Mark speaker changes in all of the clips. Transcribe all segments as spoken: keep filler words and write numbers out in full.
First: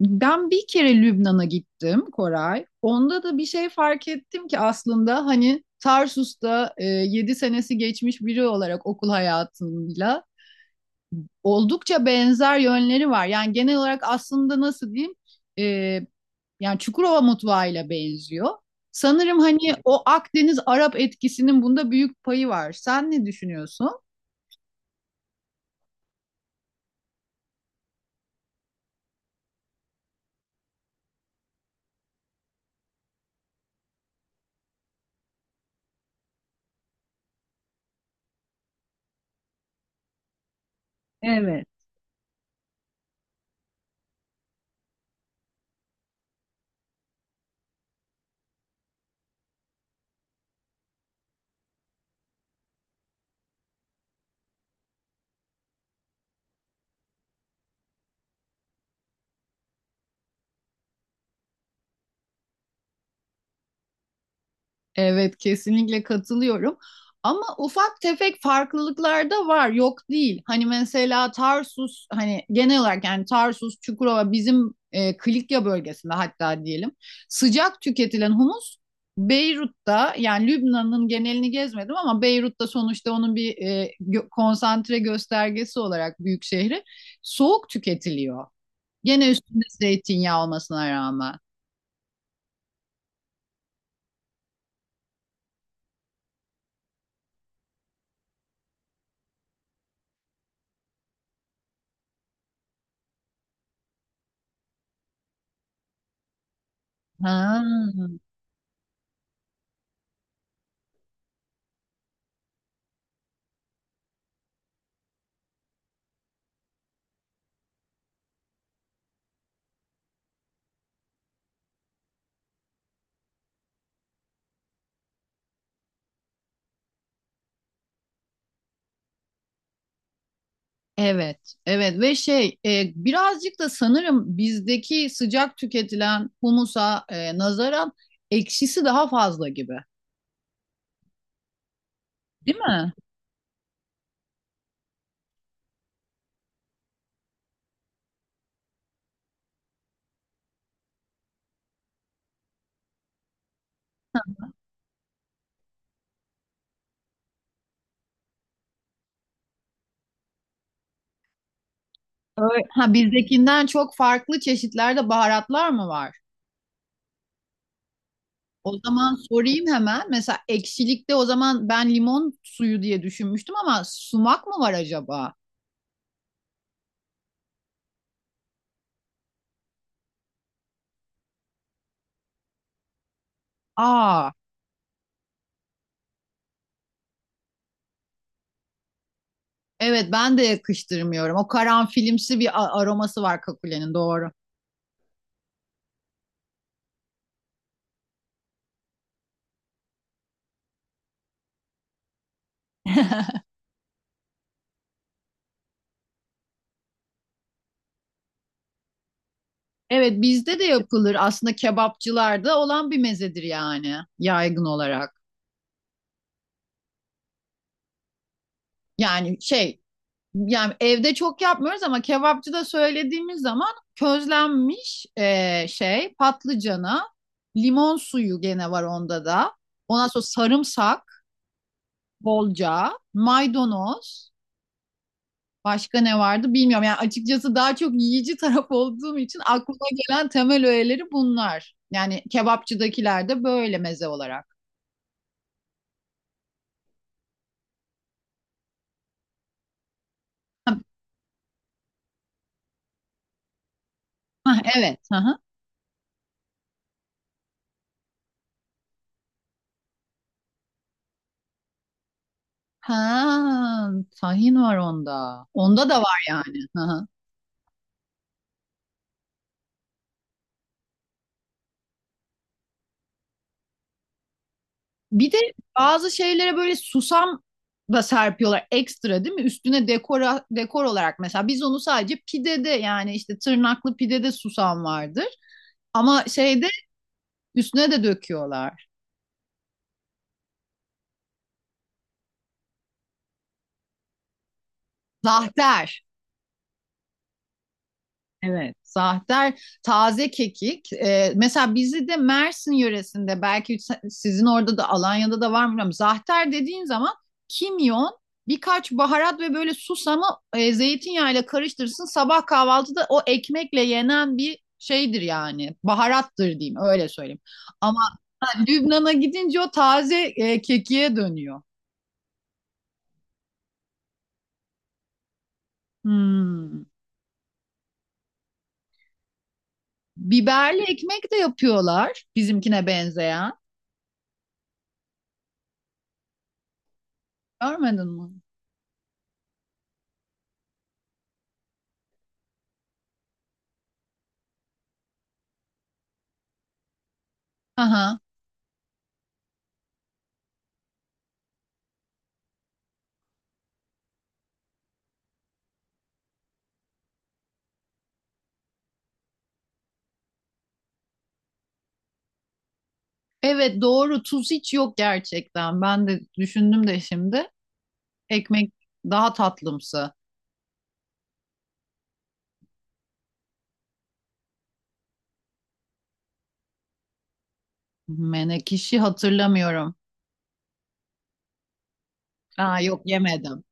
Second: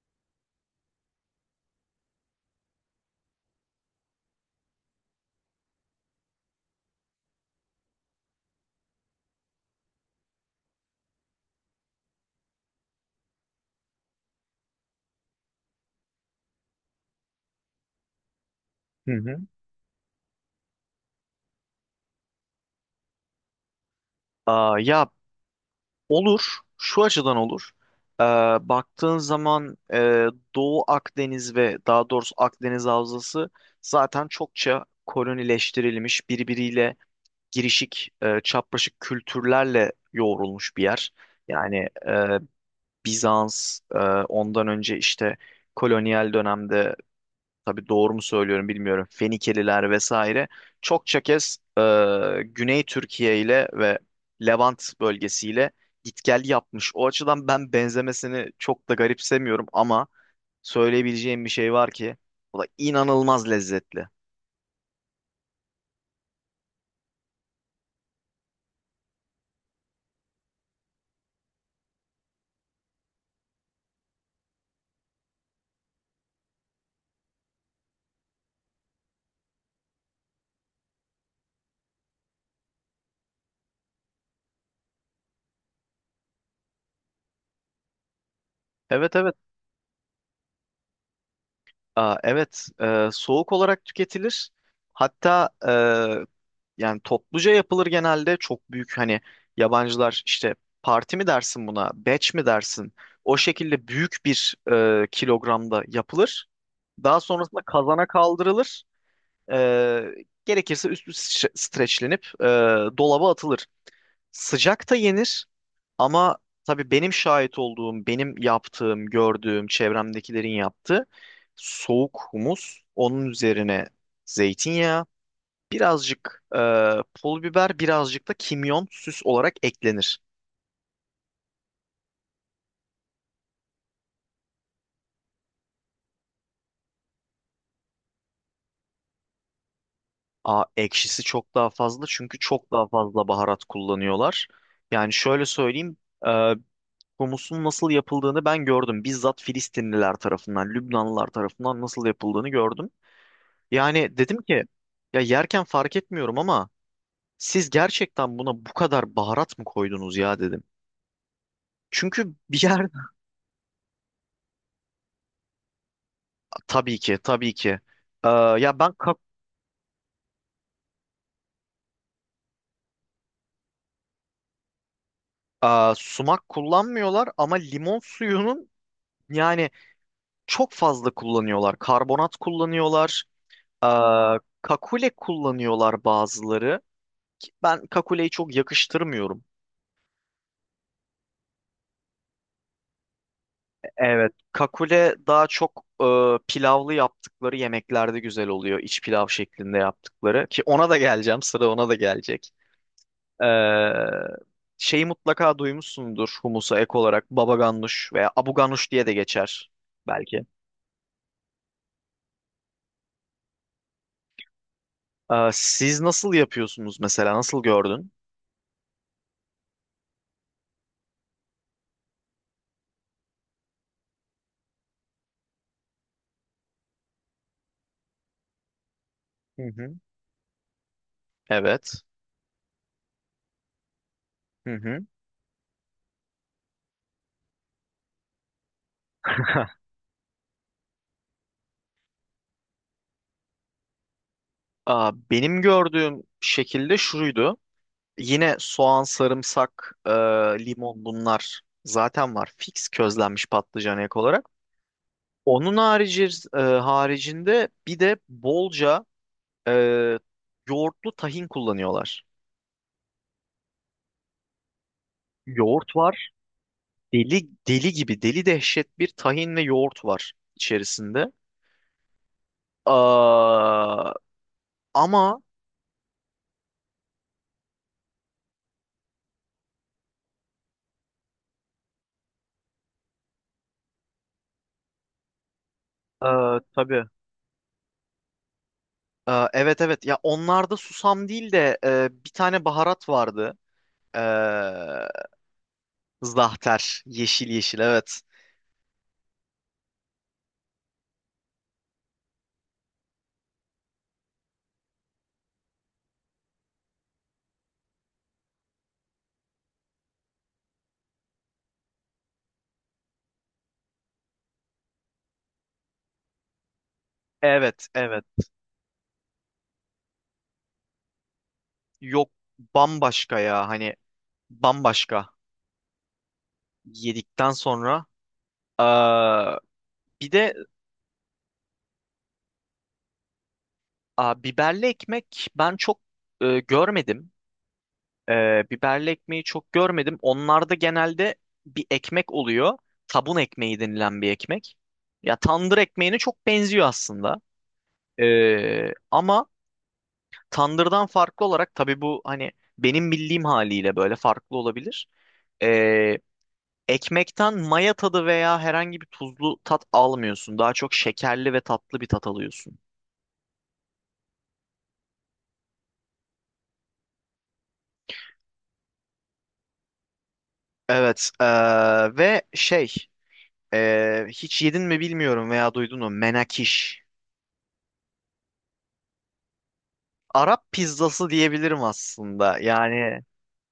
Speaker 1: Ben bir kere Lübnan'a gittim Koray. Onda da bir şey fark ettim ki aslında hani Tarsus'ta e, yedi senesi geçmiş biri olarak okul hayatıyla oldukça benzer yönleri var. Yani genel olarak aslında nasıl diyeyim e, yani Çukurova mutfağıyla benziyor.
Speaker 2: Hı hı.
Speaker 1: Sanırım hani o Akdeniz Arap etkisinin bunda büyük payı var. Sen ne düşünüyorsun?
Speaker 2: Aa, ya olur. Şu açıdan olur. Ee, baktığın zaman e, Doğu Akdeniz ve daha doğrusu Akdeniz Havzası zaten çokça kolonileştirilmiş, birbiriyle girişik, e, çapraşık kültürlerle yoğrulmuş bir yer.
Speaker 1: Evet.
Speaker 2: Yani e, Bizans, e, ondan önce işte kolonyal dönemde tabii doğru mu söylüyorum bilmiyorum. Fenikeliler vesaire. Çokça kez e, Güney Türkiye ile ve Levant bölgesiyle git gel yapmış. O açıdan ben benzemesini çok da garipsemiyorum ama söyleyebileceğim bir şey var ki o da inanılmaz lezzetli.
Speaker 1: Evet kesinlikle katılıyorum. Ama ufak tefek farklılıklar da var. Yok değil. Hani mesela Tarsus hani genel olarak yani Tarsus, Çukurova bizim e, Kilikya bölgesinde hatta diyelim. Sıcak tüketilen humus Beyrut'ta yani Lübnan'ın genelini gezmedim ama Beyrut'ta sonuçta onun bir e, gö- konsantre göstergesi olarak büyük şehri soğuk tüketiliyor.
Speaker 2: Evet,
Speaker 1: Gene
Speaker 2: evet.
Speaker 1: üstünde zeytinyağı olmasına rağmen.
Speaker 2: Aa, evet, e, soğuk olarak tüketilir. Hatta e, yani topluca yapılır, genelde çok büyük. Hani yabancılar işte parti mi dersin buna, batch mi dersin? O şekilde büyük bir e, kilogramda yapılır. Daha sonrasında
Speaker 1: Ha.
Speaker 2: kazana kaldırılır. E, gerekirse üstü stre- streçlenip e, dolaba atılır. Sıcak da yenir. Ama tabii benim şahit olduğum, benim yaptığım, gördüğüm, çevremdekilerin yaptığı soğuk humus, onun üzerine zeytinyağı, birazcık e, pul biber, birazcık da kimyon süs olarak eklenir.
Speaker 1: Evet, evet ve şey e, birazcık da sanırım bizdeki sıcak tüketilen humusa e, nazaran ekşisi daha fazla gibi,
Speaker 2: Aa, ekşisi çok daha fazla, çünkü
Speaker 1: değil
Speaker 2: çok daha
Speaker 1: mi?
Speaker 2: fazla baharat kullanıyorlar. Yani şöyle söyleyeyim, e, humusun nasıl yapıldığını ben gördüm. Bizzat Filistinliler tarafından, Lübnanlılar tarafından nasıl yapıldığını gördüm. Yani dedim ki ya, yerken fark etmiyorum ama siz gerçekten buna bu kadar baharat mı koydunuz ya, dedim. Çünkü bir
Speaker 1: Öyle.
Speaker 2: yer
Speaker 1: Ha bizdekinden çok farklı çeşitlerde baharatlar mı var?
Speaker 2: tabii ki, tabii ki. Ee, ya
Speaker 1: O
Speaker 2: ben
Speaker 1: zaman
Speaker 2: kak-
Speaker 1: sorayım hemen. Mesela ekşilikte o zaman ben limon suyu diye düşünmüştüm ama sumak mı var acaba?
Speaker 2: Aa, sumak kullanmıyorlar ama limon suyunun, yani, çok fazla kullanıyorlar. Karbonat kullanıyorlar.
Speaker 1: Aa,
Speaker 2: Aa, kakule kullanıyorlar bazıları. Ki ben kakuleyi çok yakıştırmıyorum.
Speaker 1: evet ben de yakıştırmıyorum. O karanfilimsi bir a- aroması var kakulenin doğru.
Speaker 2: Evet. Kakule daha çok e, pilavlı yaptıkları yemeklerde güzel oluyor. İç pilav şeklinde yaptıkları. Ki ona da geleceğim. Sıra ona da gelecek. Ee, şeyi mutlaka duymuşsundur, humusa ek olarak baba ganoush veya abu ganoush diye de geçer
Speaker 1: Evet
Speaker 2: belki.
Speaker 1: bizde de yapılır. Aslında kebapçılarda olan bir mezedir yani yaygın olarak.
Speaker 2: Ee, siz nasıl yapıyorsunuz mesela? Nasıl gördün?
Speaker 1: Yani şey yani evde çok yapmıyoruz ama kebapçıda söylediğimiz zaman közlenmiş e, şey patlıcana limon suyu gene var onda da.
Speaker 2: Hı hı.
Speaker 1: Ondan sonra sarımsak
Speaker 2: Evet.
Speaker 1: bolca, maydanoz,
Speaker 2: Hı hı.
Speaker 1: başka ne vardı bilmiyorum. Yani açıkçası daha çok yiyici taraf olduğum için aklıma gelen temel öğeleri bunlar. Yani kebapçıdakiler de böyle meze olarak.
Speaker 2: Aa, benim gördüğüm şekilde şuydu. Yine soğan, sarımsak, e, limon, bunlar zaten var. Fix közlenmiş patlıcan ek olarak.
Speaker 1: Hah, evet. Hı hı.
Speaker 2: Onun harici, e, haricinde bir de bolca e, yoğurtlu tahin kullanıyorlar.
Speaker 1: Ha, tahin var onda. Onda
Speaker 2: Yoğurt
Speaker 1: da var
Speaker 2: var.
Speaker 1: yani. Hı hı.
Speaker 2: Deli deli gibi deli dehşet bir tahin ve yoğurt var içerisinde. Aa,
Speaker 1: Bir de
Speaker 2: ama
Speaker 1: bazı şeylere böyle susam da serpiyorlar ekstra değil mi? Üstüne dekora, dekor olarak mesela biz onu sadece pidede yani işte tırnaklı pidede susam vardır. Ama
Speaker 2: e,
Speaker 1: şeyde
Speaker 2: tabii
Speaker 1: üstüne de döküyorlar.
Speaker 2: e, evet, evet. Ya, onlarda susam değil de e, bir tane baharat vardı. E,
Speaker 1: Zahter.
Speaker 2: zahter, yeşil yeşil, evet.
Speaker 1: Evet, zahter, taze kekik. Ee, mesela bizi de Mersin yöresinde belki se- sizin orada da Alanya'da da var mı bilmiyorum. Zahter dediğin zaman kimyon, birkaç baharat ve böyle susamı e, zeytinyağıyla karıştırırsın. Sabah kahvaltıda o ekmekle yenen bir şeydir yani. Baharattır diyeyim öyle söyleyeyim.
Speaker 2: Evet,
Speaker 1: Ama
Speaker 2: evet.
Speaker 1: ha, Lübnan'a gidince o taze e, kekiğe dönüyor.
Speaker 2: Yok, bambaşka ya, hani bambaşka
Speaker 1: Hmm.
Speaker 2: yedikten sonra. E, bir de
Speaker 1: Biberli ekmek de yapıyorlar bizimkine benzeyen.
Speaker 2: a, biberli ekmek ben çok e, görmedim.
Speaker 1: Görmedin mi?
Speaker 2: Ee, biberli ekmeği çok görmedim. Onlarda genelde bir ekmek oluyor. Tabun ekmeği denilen bir ekmek. Ya tandır ekmeğine çok benziyor aslında.
Speaker 1: Aha.
Speaker 2: Ee, ama tandırdan farklı olarak tabii, bu hani benim bildiğim haliyle böyle farklı olabilir. Ee, ekmekten maya tadı veya herhangi bir tuzlu tat almıyorsun. Daha çok şekerli ve tatlı bir tat alıyorsun.
Speaker 1: Evet doğru tuz hiç yok gerçekten. Ben de düşündüm de şimdi. Ekmek daha tatlımsı.
Speaker 2: Evet, ee, ve şey, ee, hiç yedin mi bilmiyorum veya duydun mu, menakiş.
Speaker 1: Menekşe hatırlamıyorum.
Speaker 2: Arap pizzası diyebilirim aslında.
Speaker 1: Aa yok
Speaker 2: Yani
Speaker 1: yemedim.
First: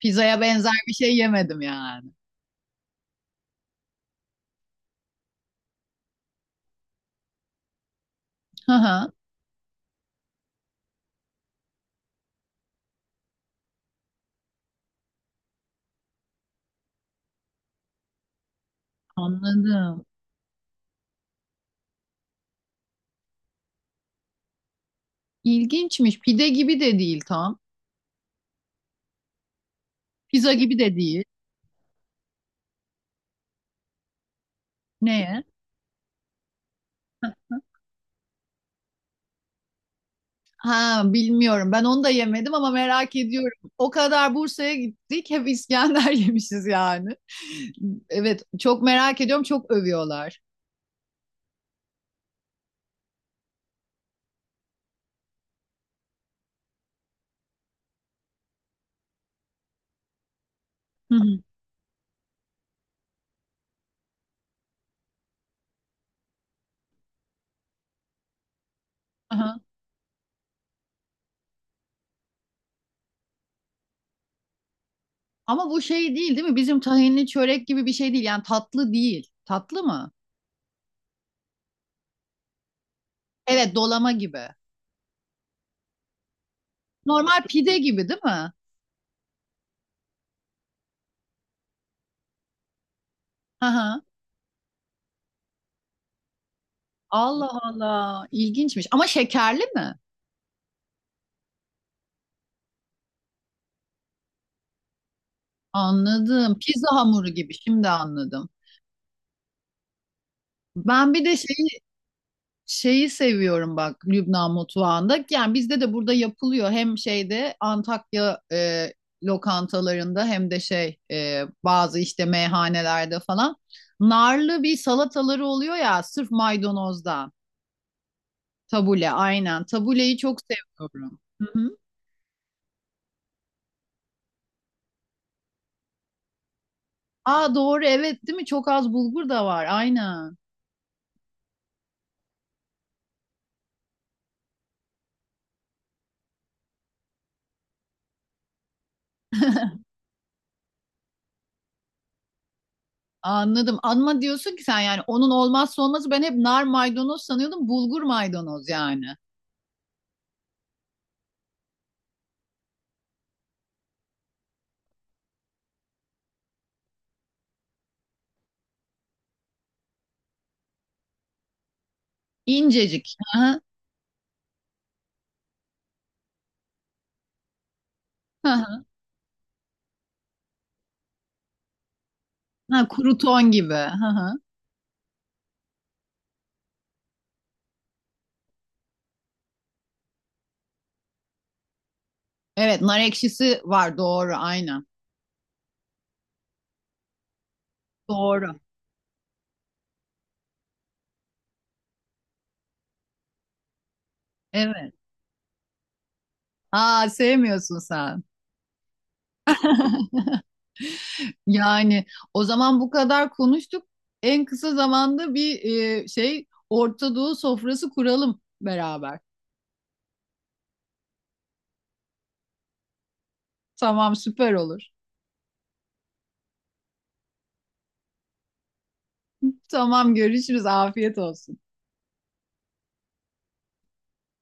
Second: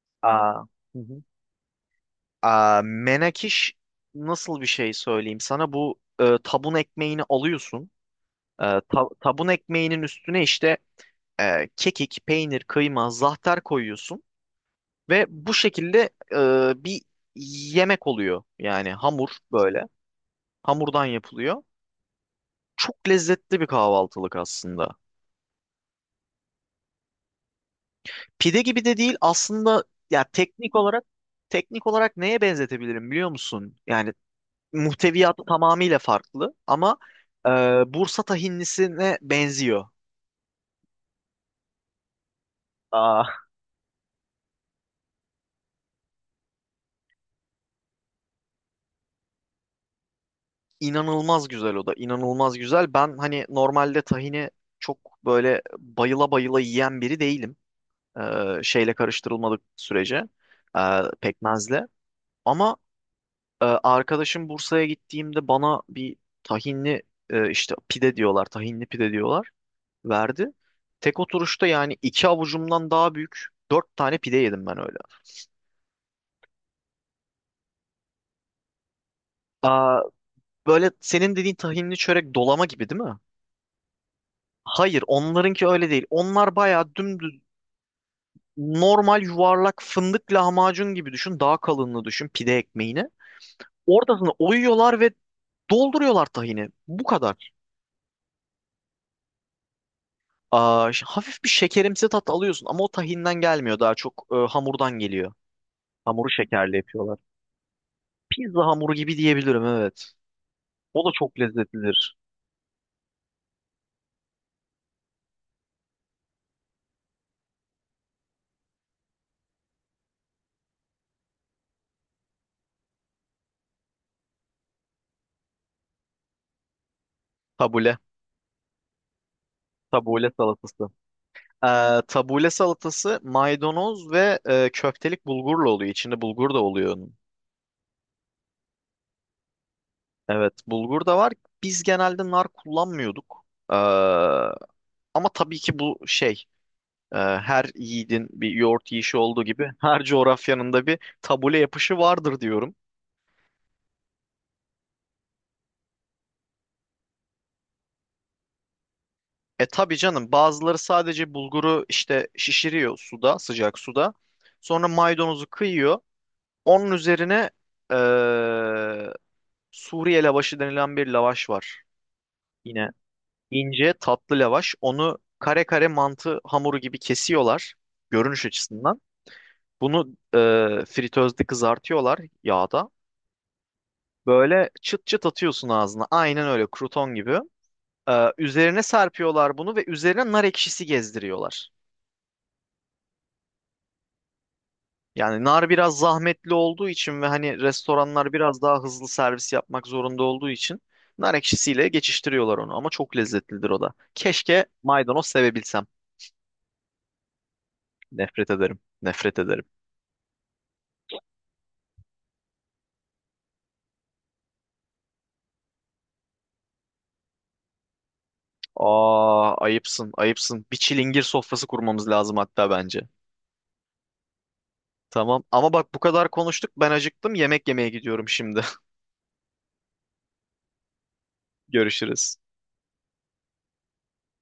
Speaker 1: Pizzaya
Speaker 2: aa,
Speaker 1: benzer bir
Speaker 2: hı
Speaker 1: şey
Speaker 2: hı.
Speaker 1: yemedim yani.
Speaker 2: Aa, menakiş nasıl bir şey söyleyeyim sana? Bu e, tabun ekmeğini alıyorsun. E,
Speaker 1: Hı
Speaker 2: ta-
Speaker 1: hı,
Speaker 2: tabun ekmeğinin üstüne işte e, kekik, peynir, kıyma, zahter koyuyorsun. Ve bu şekilde e, bir yemek oluyor. Yani hamur böyle.
Speaker 1: anladım.
Speaker 2: Hamurdan yapılıyor. Çok lezzetli bir kahvaltılık aslında.
Speaker 1: İlginçmiş. Pide gibi de değil tam.
Speaker 2: Pide gibi de değil aslında. Ya
Speaker 1: Pizza
Speaker 2: teknik
Speaker 1: gibi de
Speaker 2: olarak
Speaker 1: değil.
Speaker 2: teknik olarak neye benzetebilirim biliyor musun? Yani muhteviyatı
Speaker 1: Neye?
Speaker 2: tamamıyla farklı ama e, Bursa tahinlisine benziyor.
Speaker 1: Ha bilmiyorum. Ben onu da yemedim ama merak
Speaker 2: Aa,
Speaker 1: ediyorum. O kadar Bursa'ya gittik. Hep İskender yemişiz yani. Evet çok merak ediyorum. Çok övüyorlar.
Speaker 2: inanılmaz güzel, o da inanılmaz güzel. Ben hani normalde tahini çok böyle bayıla bayıla yiyen biri değilim. E, şeyle karıştırılmadık sürece, e,
Speaker 1: Hı
Speaker 2: pekmezle. Ama e, arkadaşım Bursa'ya gittiğimde bana bir tahinli e, işte pide diyorlar, tahinli pide diyorlar,
Speaker 1: hı.
Speaker 2: verdi. Tek oturuşta yani iki avucumdan daha büyük dört tane pide yedim ben öyle.
Speaker 1: Ama bu şey değil değil mi? Bizim tahinli çörek gibi bir şey değil. Yani tatlı değil. Tatlı
Speaker 2: Aa,
Speaker 1: mı?
Speaker 2: böyle senin dediğin tahinli çörek, dolama gibi değil mi?
Speaker 1: Evet, dolama gibi.
Speaker 2: Hayır, onlarınki öyle değil. Onlar bayağı dümdüz,
Speaker 1: Normal pide gibi değil mi?
Speaker 2: normal yuvarlak, fındık lahmacun gibi düşün. Daha kalınlığı düşün pide ekmeğini.
Speaker 1: Hı hı.
Speaker 2: Ortasını oyuyorlar ve dolduruyorlar tahini. Bu
Speaker 1: Allah
Speaker 2: kadar.
Speaker 1: Allah. İlginçmiş. Ama şekerli mi?
Speaker 2: Aa, ş- hafif bir şekerimsi tat alıyorsun ama o tahinden gelmiyor. Daha çok e, hamurdan geliyor. Hamuru
Speaker 1: Anladım.
Speaker 2: şekerli
Speaker 1: Pizza
Speaker 2: yapıyorlar.
Speaker 1: hamuru gibi. Şimdi anladım.
Speaker 2: Pizza hamuru gibi diyebilirim, evet. O da
Speaker 1: Ben bir de
Speaker 2: çok
Speaker 1: şey
Speaker 2: lezzetlidir.
Speaker 1: şeyi seviyorum bak Lübnan mutfağında. Yani bizde de burada yapılıyor. Hem şeyde Antakya e, lokantalarında hem de şey e, bazı işte meyhanelerde falan. Narlı bir salataları oluyor ya sırf maydanozdan.
Speaker 2: Tabule.
Speaker 1: Tabule aynen. Tabuleyi
Speaker 2: Tabule
Speaker 1: çok
Speaker 2: salatası.
Speaker 1: seviyorum. Hı hı.
Speaker 2: Ee, tabule salatası maydanoz ve e, köftelik bulgurla oluyor. İçinde bulgur da oluyor onun.
Speaker 1: Aa doğru evet değil mi? Çok az bulgur da var aynen.
Speaker 2: Evet, bulgur da var. Biz genelde nar kullanmıyorduk. Ee, ama tabii ki, bu şey, e, her yiğidin bir yoğurt yiyişi olduğu gibi her coğrafyanın da bir tabule yapışı vardır diyorum.
Speaker 1: Anladım. Anma diyorsun ki sen yani onun olmazsa olmazı ben hep nar maydanoz sanıyordum. Bulgur maydanoz yani.
Speaker 2: E tabii canım, bazıları sadece bulguru işte şişiriyor suda, sıcak suda. Sonra maydanozu kıyıyor. Onun üzerine eee, Suriye lavaşı denilen bir lavaş var. Yine
Speaker 1: İncecik. Hı hı.
Speaker 2: ince tatlı lavaş. Onu kare kare mantı hamuru gibi kesiyorlar, görünüş
Speaker 1: Hı hı.
Speaker 2: açısından. Bunu e, fritözde kızartıyorlar
Speaker 1: Ha,
Speaker 2: yağda.
Speaker 1: kuru ton gibi. Hı hı.
Speaker 2: Böyle çıt çıt atıyorsun ağzına. Aynen öyle kruton gibi. E, üzerine serpiyorlar bunu ve üzerine nar ekşisi gezdiriyorlar.
Speaker 1: Evet, nar ekşisi var doğru aynen.
Speaker 2: Yani nar biraz zahmetli olduğu için ve hani restoranlar
Speaker 1: Doğru.
Speaker 2: biraz daha hızlı servis yapmak zorunda olduğu için nar ekşisiyle geçiştiriyorlar onu ama çok lezzetlidir o da. Keşke
Speaker 1: Evet.
Speaker 2: maydanoz sevebilsem.
Speaker 1: Aa sevmiyorsun sen.
Speaker 2: Nefret ederim, nefret ederim.
Speaker 1: Yani o zaman bu kadar konuştuk. En kısa zamanda bir e, şey Orta Doğu sofrası kuralım beraber.
Speaker 2: Aa, ayıpsın, ayıpsın. Bir çilingir sofrası kurmamız lazım hatta bence.
Speaker 1: Tamam süper olur.
Speaker 2: Tamam, ama bak, bu kadar konuştuk, ben acıktım, yemek yemeye gidiyorum şimdi.
Speaker 1: Tamam görüşürüz. Afiyet olsun.
Speaker 2: Görüşürüz.